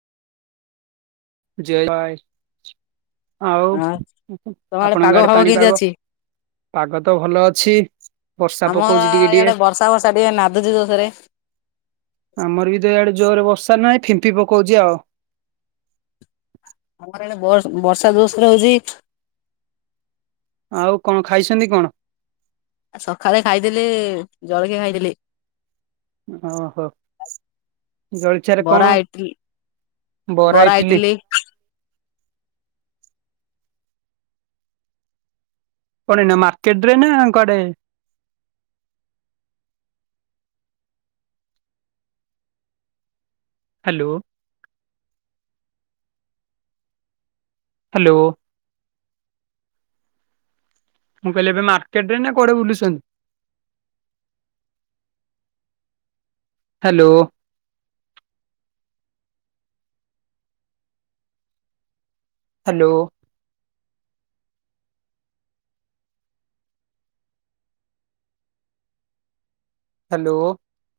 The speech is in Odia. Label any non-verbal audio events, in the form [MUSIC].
ଯେ ଭାଇ ଆଉ ହଁ ତମ ଆପଣଙ୍କ ପାଗ ଆଡେ ଫାଗ କେମିତି ପାଣିପାଗ? ଅଛି? ପାଗ ତ ଭଲ ଅଛି। ବର୍ଷା ଆମର ପକଉଛି ଟିକେ ଟିକେ ଇଆଡେ ବର୍ଷା ବର୍ଷା ଟିକେ ନାଦୁଛି ଜୋଷରେ। ଆମର ବି ତ ଇଆଡେ ଜୋରରେ ବର୍ଷା ନାହିଁ ଫିମ୍ପି ପକଉଛି ଆଉ। [INAUDIBLE] ବୟସ ବର୍ଷା ଜୋଶରେ ହଉଛି ଆଉ କଣ ଖାଇଛନ୍ତି କଣ? ସକାଳେ ଖାଇଦେଲି ଜଳଖିଆ ଖାଇଥିଲି। ଓହୋ ଜଳଖିଆ ରେ ବରା କଣ ଇଟିଲି ବରା ଇଟଲି? କଣ ଏଇନା ମାର୍କେଟ ରେ ନା କୁଆଡେ? ହ୍ୟାଲୋ। ହ୍ୟାଲୋ। ମୁଁ କହିଲି ଏବେ ମାର୍କେଟ ରେ ନା କୁଆଡେ ବୁଲୁଛନ୍ତି? ହ୍ୟାଲୋ। ହ୍ୟାଲୋ। ହ୍ୟାଲୋ।